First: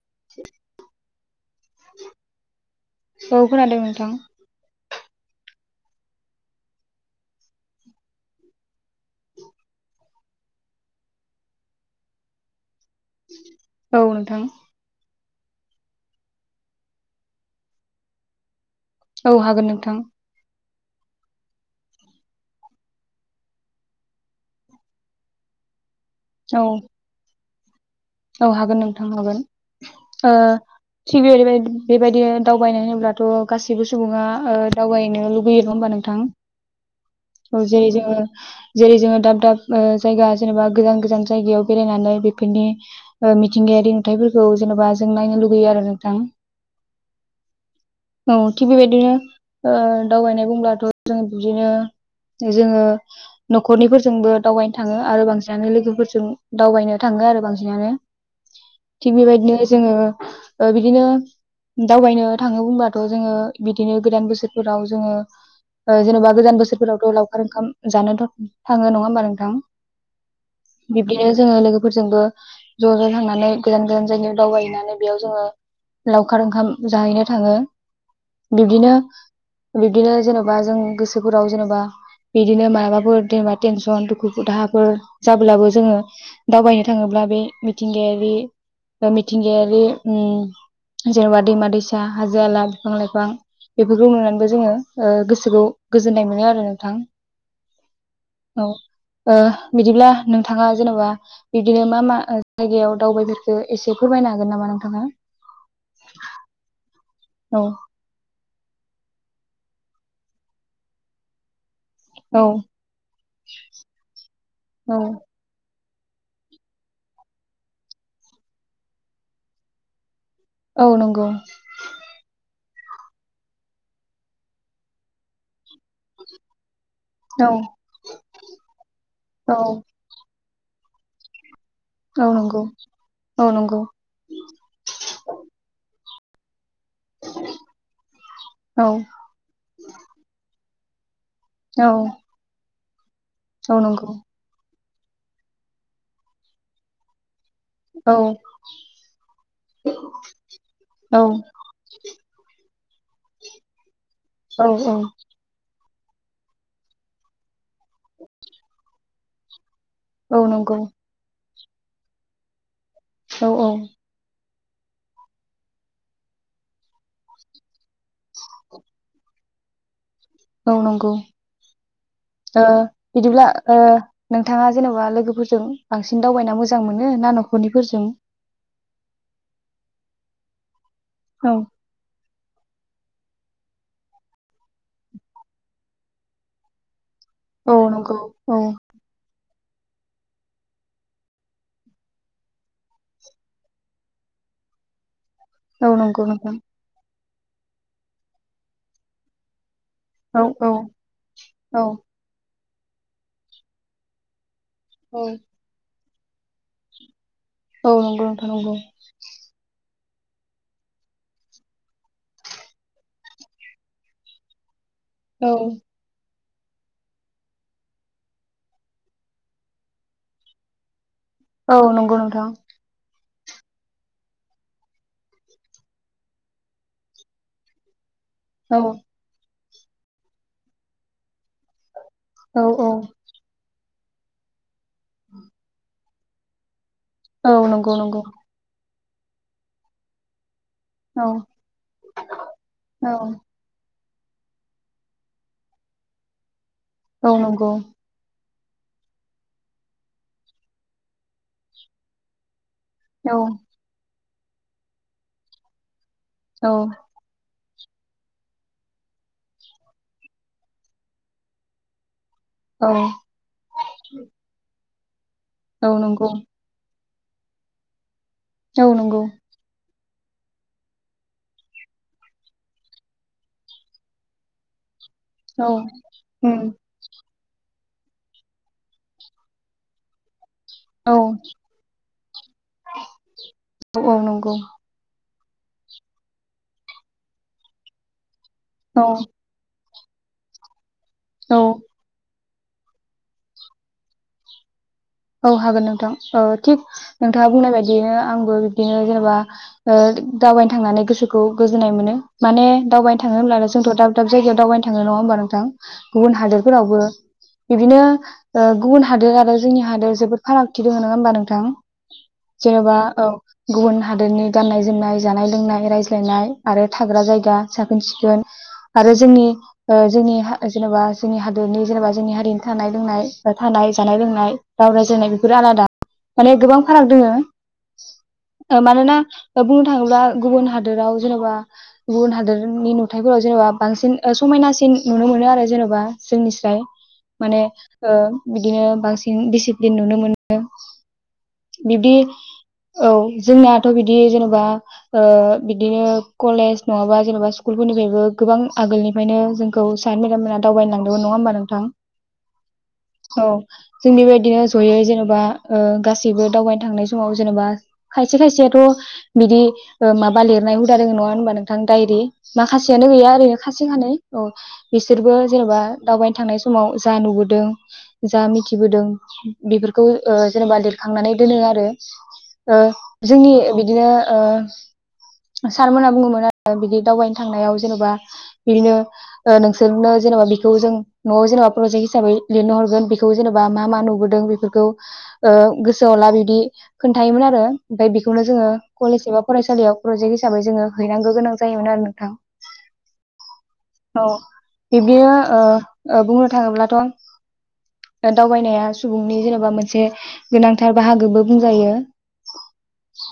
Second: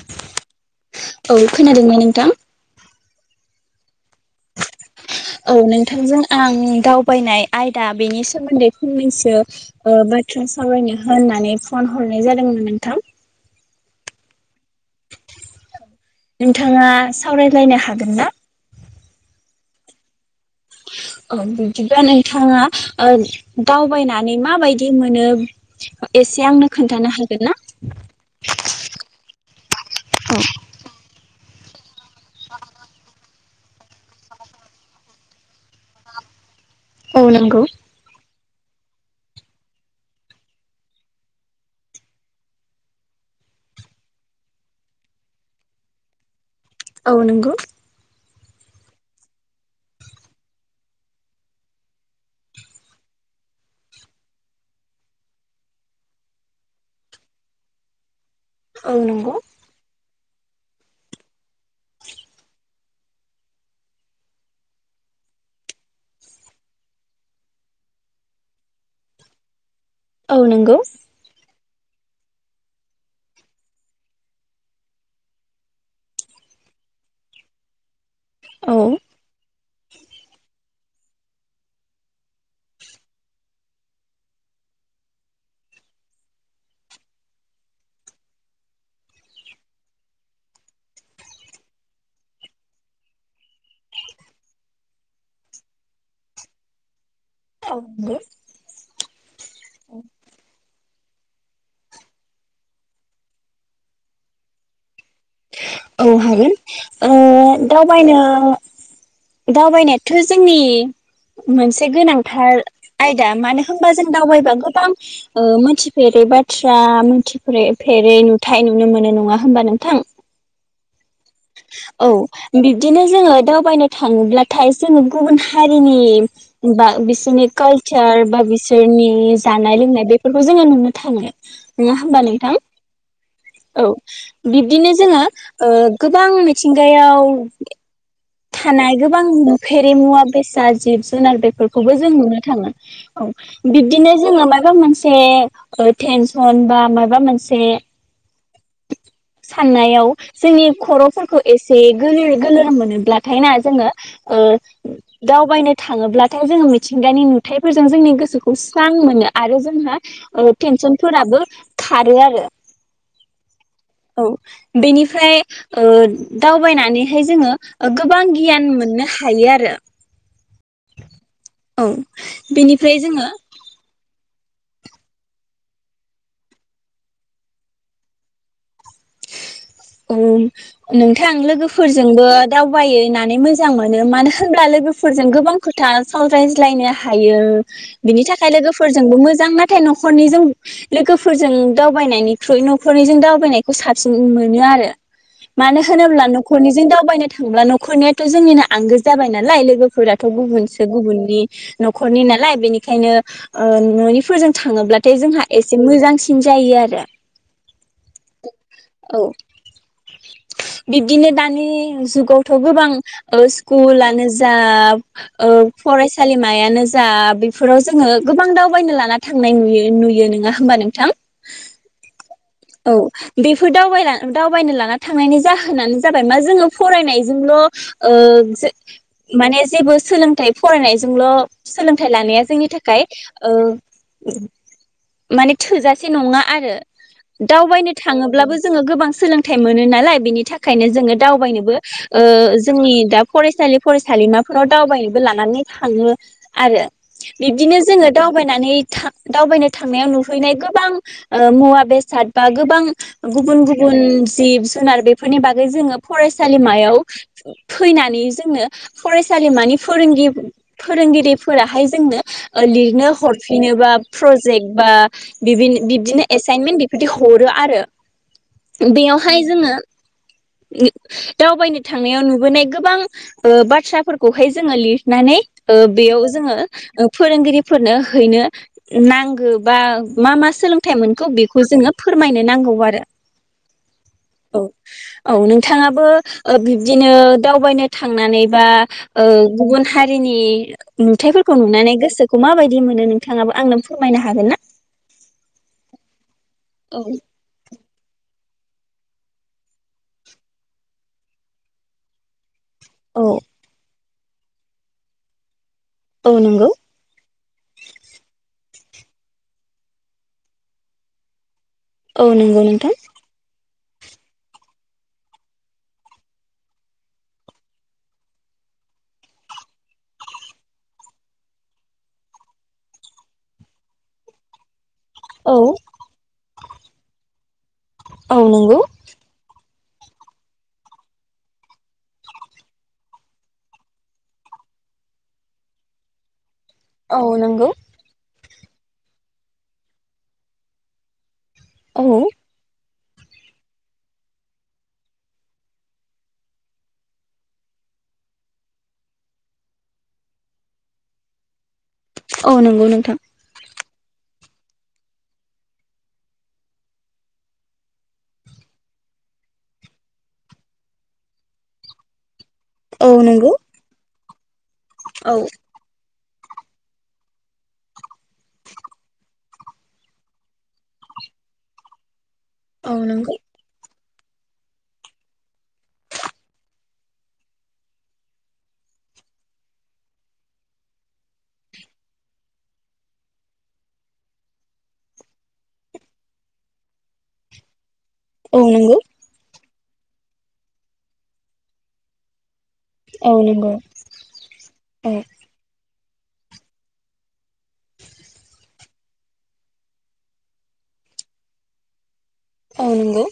[inaudible] औ खोनादोंना नोंथां? औ खोनादों नोंथां। औ नोंथांजों आं दावबायनाय आयदा बेनि सोमोन्दै फंनैसो बाथ्रा सावरायनो होननानै फन हरनाय जादोंमोन नोंथां। औ नोंथां। नोंथाङा सावरायलायनो हागोन ना? औ हागोन नोंथां। बिदिबा नोंथाङा ओ दावबायनानै माबायदि मोनो एसे औ आंनो खोन्थानो हागोन ना? औ हागोन नोंथां हागोन ओ थिग ओरैबायदि बेबायदि दावबायनाय होनोब्लाथ' गासैबो सुबुङा ओ दावबायनो लुुबैयो ना होमबा नोंथां? औ नंगौ अ जेरै जोङो जेरै जोङो दाब दाब जायगा जेनेबा गोजान गोजान जायगायाव बेरायनानै बेफोरनि ओ मिथिंगायारि नुथायफोरखौ जेन'बा जों नायनो लुगैयो आरो नोंथां। औ नंगौ। औ थिग बेबायदिनो दावबायनाय बुंब्लाथ' जों बिबदिनो जोङो न'खरनिफोरजोंबो दावबायनो थाङो आरो बांसिनानो लोगोफोरजों दावबायनो थाङो आरो बांसिनानो। औ थिग नंगौ औ नंगौ बेबायदिनो जोङो बिदिनो दावबायनो थाङो बुंबा थ' जोङो बिदिनो गोदान बोसोरफोराव जोङो जेन'बा गोदान बोसोरफोरावथ' लावखार ओंखाम जानो थाङो नङा होमबा नोंथां? औ नंगौ बिदिनो जोंओ लोगो फोरजोंबो ज'-ज' थांनानै गोजान-गोजान जायगायाव दावबायहैनानै बेयाव जोङो लावखार ओंखाम जाहैनो थाङो। औ बिब्दिनो-बिब्दिनो जेनेबा जों गोसो दुखुफोराव जेनेबा बिदिनो माबाबाफोर जेनेबा टेनसन दुखु दाहाफोर जाब्लाबो जोङो दावबायनो थाङोब्ला बे मिथिंगायारि बा मिथिंगायारि उम जेनेबा दैमा दैसा हाजो आला बिफां लाइफां बेफोरखौ नुनानैबो जोङो गोसोखौ गोजोननाय मोनो आरो नोंथां। औ ओ बिदिब्ला नोंथाङा जेनेबा बिदिनो मा-मा ओ जायगायाव दावबायफोरखो एसे फोरमायनो हागोन नामा नोंथाङा? औ हागोन। ओ औ दावबायनो दावबायनायाथ' जोंनि मोनसे औ गोनांथार आयदा मानो होनबा जों दावबायबा गोबां औ मोनथि फेरै बाथ्रा मिथिफेरै फेरै नुथाय नुनो मोनो नङा होमबा नोंथां। औ नंगौ। बिबदिनो जोङो दावबायनो थाङोब्लाथाय जोङो गुबुन हारिनि बा बिसोरनि औ कालचार बा बिसोरनि औ जानाय लोंनाय बेफोर खौ जोङो नुनो थाङो। नङा होमबा औ नोंथां नंगौ औ बिब्दिनो जोङो ओ गोबां मिथिंगायाव औ थानाय गोबां नुफेरि मुवा बेसाद जिब जुनार औ बेफोरखौबो जों नुनो थाङो। औ औ नंगौ बिब्दिनो जोङो माबा मोनस ए ओ थेनसन बा मा मोनसे औ। साननायाव जोंनि औ खर'फोरखौ एसे गोलोर-गोलोर मोनोब्लाथाय ना जोङो औ ओ दावबायन थाङोब्लाथाय जोङो मिथिंगानि नुथाय फोरजों जोंनि गोसोखौ स्रां मोनो। आरो जोंहा औ ओ नंगौ थेन्सन फोराबो खारो आरो। औ औ औ बेनिफ्राय ओ दावबायनानैहाय जोङो गोबां गियान मोननो हायो आरो। औ नंगौ औ ओ बेनिफ्राय जोङो बिदिब्ला ओ नोंथाङा जेन'बा लोगोफोरजों बांसिन दावबायना मोजां मोनो ना न'खरनिफोरजों? ओं नोंथां औ लोगोफोरजोंबो दाउ बायनानै मोजां मोनो मानो होनब्ला लोगोफोरजों गोबां खोथा सावरायज्लायनो हायो औ नंगौ बिनि थाखाय औ लोगोफोरजोंबो मोजां नां नाथाय न'खरनिजों लोगोफोरजों दावबायनायनिख्रुइ न'खरनिजों दावबायनायखौ साबसिन मोनो आ रो। मानो औ नंगौ होनोब्ला नोंथां न'खरनिजों दावबायनो थांब्ला न'खरनियाथ' जोंनिनो आंगो जाबाय नालाय लोगो फोराथ' औ औ गुबुनसो गुबुननि औ न'खरनि नालाय बेनि ओंखायनो ओ न'निफोरजों थाङोब्लाथाय जोंहा एसे मोजांसिन जायो आरो। औ नंगौ नोंथां नंगौ। औ बिब्दिनो दानि जुगावथ' गोबां ओ स्कुलानो जा ओ फरायसालि मायानो जा बेफोराव जोङो गोबां दावबायनो लाना थांनाय नुय नुयो नोङा होमबा नोंथां? औ नंगौ नोंथां। औ बेफोर दावबायना दावबायनो लाना थांनायनि जाहोनानो जाबाय मा जोङो फरायनायजोंल' ओ जों औ माने जेबो सोलोंथाइ फरायनायजोंल' सोंलों थाइ लानाया औ जोंनि औ थाखाय ओ औ [inaudible] माने थोजा से नङा आरो औ दावबायनो नंगौ नंगौ थाङोब्लाबो जोङो गोबां सोलोंथाइ मोनो नालाय बेनि थाखाय बेखायनो जोङो औ दावबायनोबो ओ जोंनि औ दा फरायसालि फरायसालिमाफोराव दावबायनोबो लानानै थाङो आरो। औ नंगौ बिबदिनो जोङो दाव बायनानै था दावबायनो थांनायाव नुहैनाय गोबां ओ मुवा बेस सादबा गोबां औ गुबुन गुबुन जिब जुनार बेफोरनि बागै जोङो औ फरायसालिमायाव फैनानै जोंनो फरायसालिमानि फोरोंगि फोरोंगिरिफोराहाय जोंनो औ लिरनो हरफिनो बा प्रजेक्ट बा बिबिनि औ बिब्दिनो नंगौ एसाइनमेन्ट बिदि हरो आरो। औ नंगौ बेयावहाय जोङो दावबायनो थांनायाव नुबोनाय गोबां ओ बाथ्राफोरखौहाय जोङो लिर नानै औ ओ बेयाव उम जोङो फोरोंगिरि फोरनो हैनो नांगौ बा मा मा औ सोलोंथाइमोनखौ बे जोङो फोरमायनो नांगौ आरो औ। औ नोंथाङाबो ओ बिब्दिनो दावबायनो थांनानै बा औ ओ गुबुन हारिनि नुथायाइफोरखौ औ नुनानै गोसो खौ माबायदि मोनो नोंथाङाबो आंनो फोरमायनो हागोन ना! औ हागोन नोंथां। ओ थिक औ नोंथाङा बुंनाय बायदि बिदिनो आंबो बिदिनो जेनेबा दावबायनो थांनानै गोसोखौ गोजोननाय मोनो। माने दावबायनो थाङो होनोमब्लाानो जोंथ' दा। दाब जायगायावावबाय थाङोङ होमा नोंथां? गुबुन औ नंगौ हादोरफोरावबो बिदिनो गुबुन हादोर आरो जोंनि हादोर आरो जोबोद फारागथि दङ नङा होमबा नोंथां? औ नंगौ नोंथां। जेन'बा औ गुबुन हादोरनि गाननाय-जोमनाय, जानाय-लोंनाय, रायज्लायनाय आरो थाग्रा जायगा साखोन-सिखोन आरो जोंनि जोंनि जेनेबा जोंनि हादोरनि जेनेबा जोंनि हारिनि थानाय लोंनाय थानाय जानाय-लोंनाय राव रायज्लायनाय बेफोरो औ आलादा माने गोबां फाराग दोङो, औ नंगौ मानोना। नो थाङोब्ला गुबुन हादोराव जेनेबा गुबुन हादोरनि नुथाइफोराव जेनेबा बांसिन समायनासिन नुनो मोनो आरो जेनेबा जोंनि ज औ माने नंगौ बिदिनो बांसिन बेसि सिलिन नुनो मोनो औ बिब्दि औ जोंनाथ' बिदि जेनेबा बिदिनो कलेज नङाबा जेन'बा स्कुलफोरनिफ्रायबो गोबां आगोलनिफ्रायनो जोंखौ सार मेडाम मोना दावबायनो लांदोंमोन नङा होमबा नोंथां? औ नंगौ नोंथां। औ जों बेबादि बिदिनो जयै जेनेबा गासैबो दावबायनो थांनाय समाव जेनेबा खायसे खायसेयाथ' बिदि ओ माबा लिरनाय हुदा दोङ नङा होनबा नोंथां डायरि औ माखासेयानो गैया नंगौ ओरैनो खासे खानैै औ औ बिसोरबो जेनेबा दावबायनो थांनाय समाव जा नुबोदों जा मिथिबोदों बेफोरखौ जेनेबा लिरखांनानै दोनो आरो औ नंगौ जोंनि बिदिनो ओ सारमोनहा बुङोमोन आरो बिदि दावबायनो थांनायाव जेनेबा बिदिनो नोंसोरनो जेनेबा बिखौ जों न'आव जेनेबा प्रजेक्ट हिसाबै लिरनो हरगोन बेखौ जेनेबा मा मा नु दों बेफोरखौ ओ गोसोआवला बिदि खोन्थायोमोन आरो ओमफ्राय बेखौनो औ जोङो नंगौ कलेज एबा फरायसालियाव प्रजेक्ट हिसाबै जोङो हैनांगौ गोनां जायोमोन आरो नोंथां औ नंगौ औ औ बिबदिनो ओ बुंनो थाङोब्लाथ' दावबायनाया सुबुंनि जेनेबा मोनसे गोनांथार बाहागोबो बुंजायो औ नंगौ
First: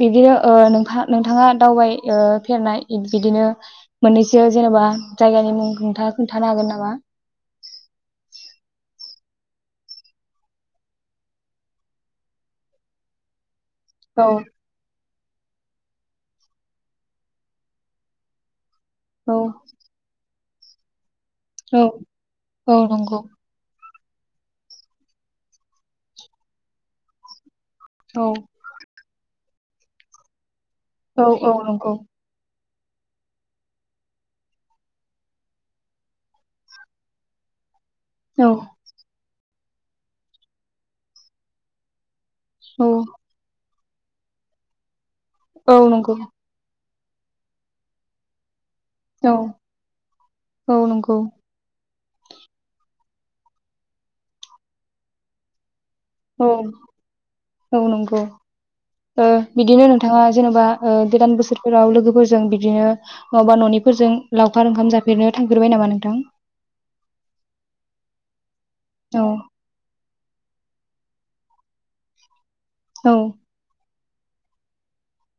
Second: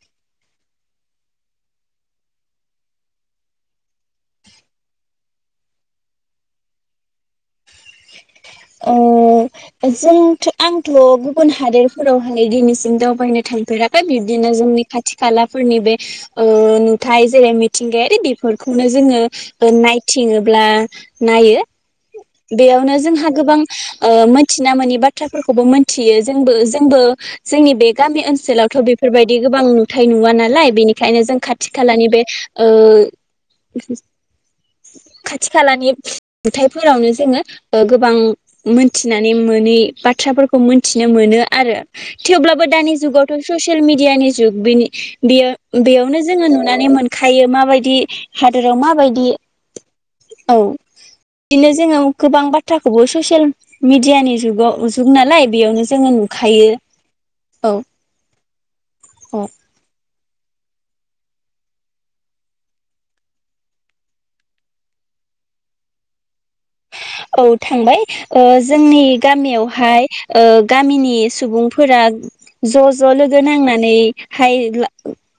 बिदिनो नोंथ नोंथाङा दावबाय फेरनाय बिदिनो मोननैसो जेनेबा जायगानि मुं नोंथाङा खोन्थानो हागोन नामा अ जों आंथ' गुबुन हादोरफोरावहाय दिनैसिम दावबायनो थायो फोरा औ बिबदिनो जोंनि खाथि खालाफोरनि बे ओ नुथाय जेरै मिथिंगायारि बेफोर खौनो जोङो औ ओ नायथिङो ब्ला नायो औ औ बेयावनो नंगौ जोंहा गोबां ओ ओ मिथिना मोननि बाथ्राफोरखौबो मोनथियो जोंबो जोंबो जोंनि बे गामि औ ओनसोलावथ' बेफोरबायद दि गोबां नुथाय नुवा नालाय बेनिखायनो औ जों औ खाथि नंगौ खालानि बे बि ओ ओ खाथि खालानि बुथयफोरावनो जोंङो गोबां औ मोनथिना नि मोनै बाथ्राफोरखौ मोनथिनो मोन आरो थेवब्लाबो औ दानि जुगावथ' स'स सेल मिडियानि जुग बेनि बेयो औ नंगौ बेयावनो जोङो नुनानै मोन खायो माबायदि हा दोरोमा माबायदि औ औ बिनो जोङो गोबां बाथ्राखौबो ससियेल मिडियानि जुगाव जुग नालाय बेयावनो जोङो औ नुखायो औ नंगौ ओ औ बिदिनो नोंथाङा जेनेबा ओ गोदान बोसोरफोराव लोगोफोरजों बिदिनो नङाबा न'निफोरजों लावखार ओंखाम जाफेरनो थांफेरबाय नामा नोंथां औ थांबाय ओ जोंनि औ गामियावहाय ओ गामिनि सुबुंफोरा ज' ज' औ लोगो नांनानै हाय ला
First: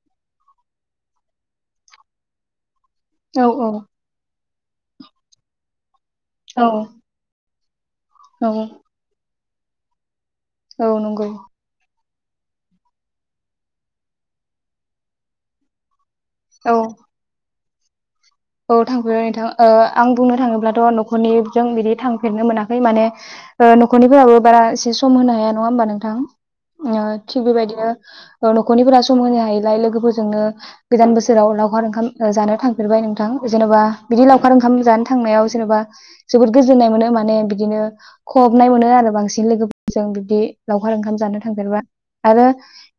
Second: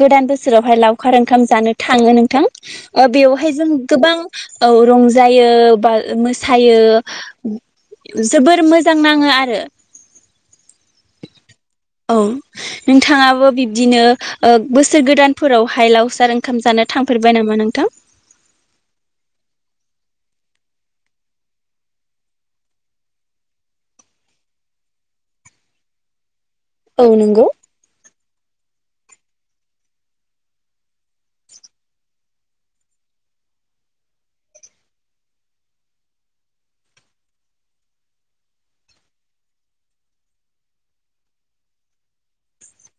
गोदान बोसोरावहाय लावखार ओंखाम जानो थाङो नोंथां? ओ औ बेवहाय जों गोबां औ रंजायो बा औ थायो जोबोर मोजां नाङो आरो [inaudible] औ नंगौ औ नोंथांङाबो बिब्दिनो ओ बोसोर गोदानफोरावहाय लाव खार ओंखाम जानो थांफेरबाय नामा नों थां औथांफेरबाय नोंथां आं बुंनो थाङोब्लाथ' न'खरनिजों बिदि थांफेरनो मोनाखै माने न'खरनिफोराबो बारा एसे सम होनो हाया नङा होमबा नोंथां ओ औ थिग नंगौ बे बायदिनो न'खरनिफोरा सम होनो हायैलाय लोगोफोरजोंनो गोदान बोसोराव लावखार ओंखाम जानो थांफेरबाय। जेनेबा बिदि लावखार ओंखाम जानो थांनायाव जेनेबा जोबोद गोजोननाय मोनो। माने बिदिनो खहाबनाय मोनो आरो बांसिन लोगोफोरजों बिदि लावखार ओंखाम जानो थांफेरबा आरो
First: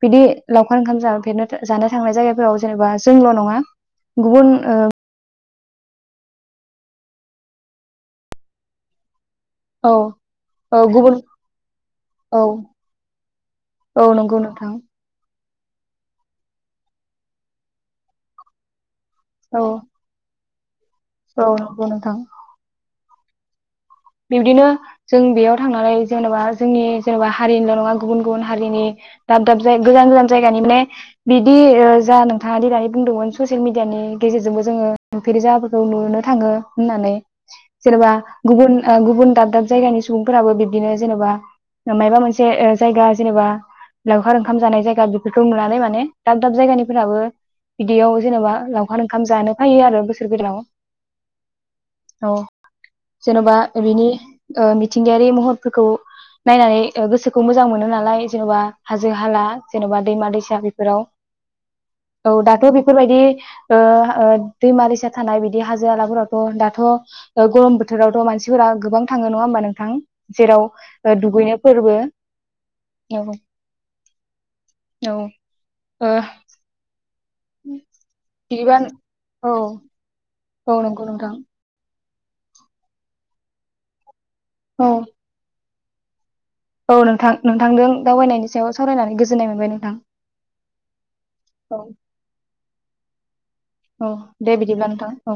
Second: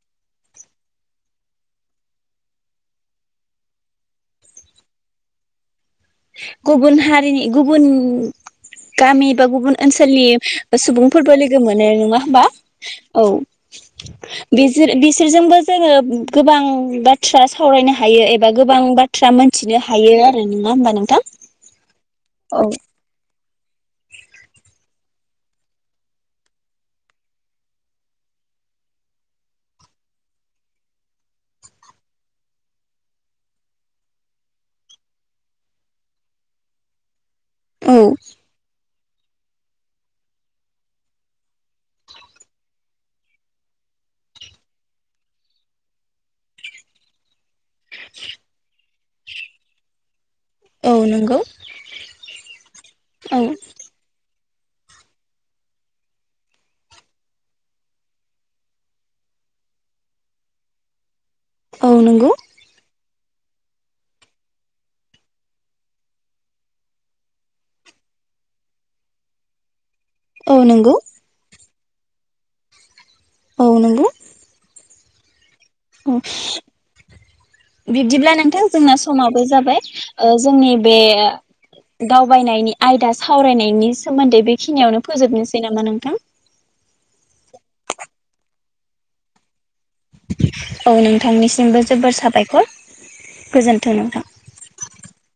बिदि लावखार ओंखाम जानो जानो थांनाय जायगाफोराव जेनेबा जोंल' नङा गुबुन गुबुन हारिनि गुबुन गामि गुबुन औ ओनसोलनि औ गुबुन सुबुंफोरबो लोगो मोनो नङा औ होनबा औ औ नंगौ नोंथां बिसोरजोंबो जोङो गोबां बाथ्रा सावरायनो हायो एबा गोबां बाथ्रा थ्रा औ मोनथिनो हायो नङा होनबा नों औ बुं नोंथां? बिबदिनो जों बेयाव थांनानै जेन'बा जोंनि जेन'बा हारिनिल' नङा गुबुन गुबुन हारिनि दाब दाब जाय गोजान गोजान जायगानि माने बिदि जा नोंथाङा दिनानै बुंदोंमोन ससियेल मिडियानि गेजेरजोंबो जोङो नुफेर जायगाफोरखौ नुनो थाङो होननानै औ सोरबा गुबुन गुबुन दाब दाब जायगानि सुबुंफोराबो बिब्दिनो जेनेबा, मायाबा मोनसे जायगा जेनेबा लावखार ओंखाम जानाय जायगा बेफोरखौ नुनानै माने दाब दाब जायगानिफोराबो बिदियाव जेनेबा लाव खार ओंखाम जानो फायो आरो बोसोर गोदानाव औ नंगौ औ औ जेन'बा ओ मिथिंगायारि महरफोरखौ नायनानै गोसोखौ मोजां मोनो नालाय जेन'बा हाजो हाला जेन'बा दैमा दैसा बेफोराव औ दाथ' बेफोरबाय दि ओ ओ दैमा दैसा थानाय बिदि हाजो हलाफोरावथ' दाथ' गरम बोथोरावथ' मानसि फोरा गोबां थाङो नङा होमबा नोंथां? औ जेराव नंगौ ओ दुगैनो फोरबो औ नंगौ। औ ओ औ। बिब्दिब्ला नोंथां बिदिबा जोंना समाबो औ जाबाय ओ जोंनि औ बे नंगौ नोंथां दावबायनायनि आयदा सावरायनायनि सोमोन्दै औ बेखिनियावनो फोजोबनोसै ना मा नोंथां औ नोंथां नोंथांजों दावबायनायनि सायाव सावरायनानै गोजोननाय मोनबाय नों औ नोंथांनिसिमबो जोबोर साबायखर। गोजोन्थों औ नोंथां दे बिदिब्ला नोंथां औ।